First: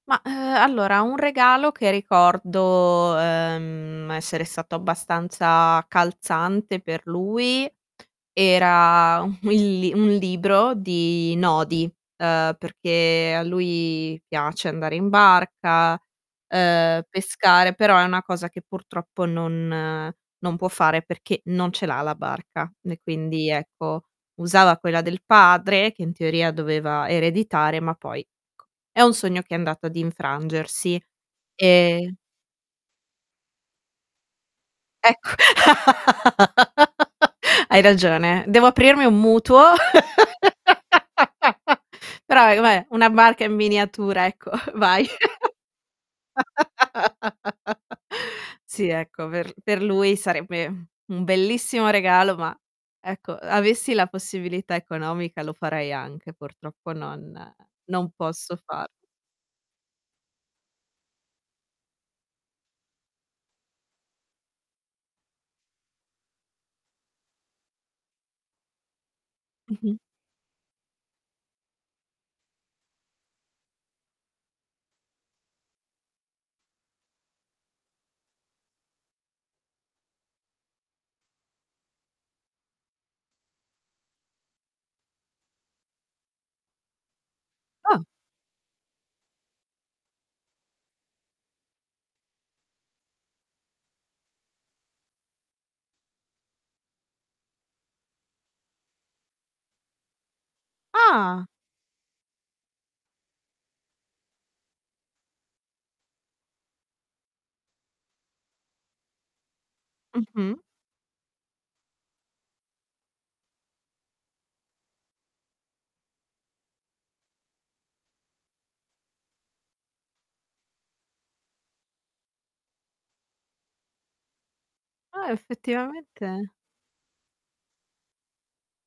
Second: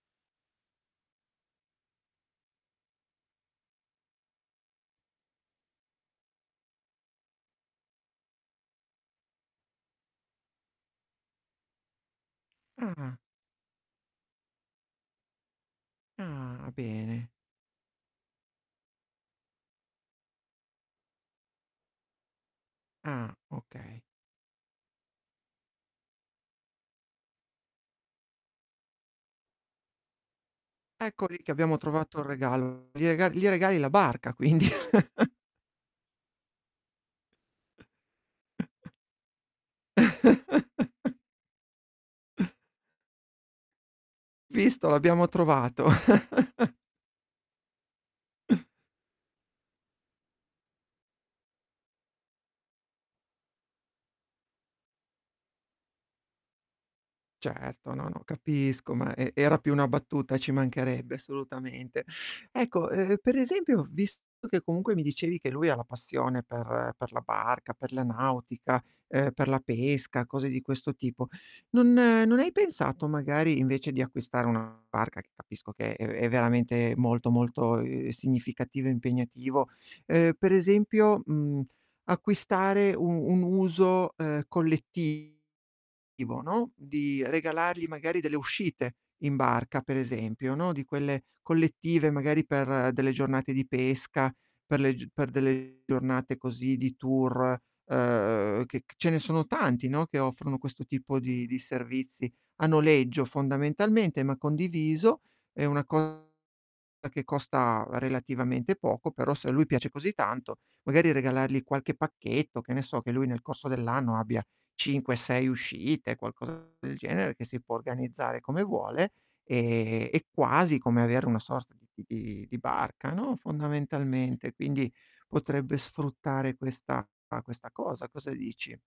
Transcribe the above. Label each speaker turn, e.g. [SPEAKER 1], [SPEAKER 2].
[SPEAKER 1] Mah, uhm, allora un regalo che ricordo, uhm, essere stato abbastanza calzante per lui era un li un libro di nodi, uhm,
[SPEAKER 2] Ah.
[SPEAKER 1] perché a lui piace andare in barca,
[SPEAKER 2] Ah,
[SPEAKER 1] uhm,
[SPEAKER 2] bene.
[SPEAKER 1] pescare però è una cosa che purtroppo non non può fare perché non ce l'ha la barca, e
[SPEAKER 2] Ah,
[SPEAKER 1] quindi
[SPEAKER 2] okay.
[SPEAKER 1] ecco, usava quella del padre, che in teoria doveva ereditare, ma poi è un sogno che è andato ad infrangersi.
[SPEAKER 2] Ecco lì che abbiamo
[SPEAKER 1] E
[SPEAKER 2] trovato il regalo. Gli rega gli regali la barca quindi.
[SPEAKER 1] Ecco. Hai ragione, devo aprirmi un mutuo. Però, com'è una barca in miniatura, ecco,
[SPEAKER 2] Visto?
[SPEAKER 1] vai.
[SPEAKER 2] L'abbiamo trovato.
[SPEAKER 1] Sì, ecco, aver per lui sarebbe, mhmm, un bellissimo regalo, ma, ecco, uhm, avessi la possibilità economica lo farei anche. Purtroppo non
[SPEAKER 2] Certo. N,
[SPEAKER 1] non
[SPEAKER 2] no,
[SPEAKER 1] posso far
[SPEAKER 2] capisco. Ma e era più una battuta, ci mancherebbe, assolutamente. Ecco, uhm, per esempio, ho visto che comunque mi dicevi che lui ha la passione per per la barca, per la nautica, uhm, per la
[SPEAKER 1] Mh-mh.
[SPEAKER 2] pesca, cose di questo tipo, non non hai pensato, magari, invece di acquistare una barca, che capisco che è è veramente molto, molto, uhm, significativo e impegnativo, uhm, per esempio, mhmm, acquistare u-un uso, uhm, collettivo, no, di regalargli,
[SPEAKER 1] Ah.
[SPEAKER 2] magari, delle uscite in barca, per esempio, no, di quelle collettive, magari per delle giornate di pesca, per le g per delle giornate così di tour, uhm, che c ce ne sono tanti, no, che offrono questo tipo
[SPEAKER 1] Ah.
[SPEAKER 2] di di servizi a noleggio fondamentalmente, ma condiviso. È una co che costa relativamente poco, però se a lui piace così tanto,
[SPEAKER 1] Mh-mh.
[SPEAKER 2] magari regalargli qualche pacchetto, che ne so, che lui nel corso dell'anno abbia, 5, 6 uscite, qualcosa del genere, che si può organizzare come vuole, e è quasi come avere una sorta di di di di barca, no, fondamentalmente. Quindi
[SPEAKER 1] Ah,
[SPEAKER 2] potrebbe
[SPEAKER 1] effettivamente
[SPEAKER 2] sfruttare questa questa cosa. Cosa dici?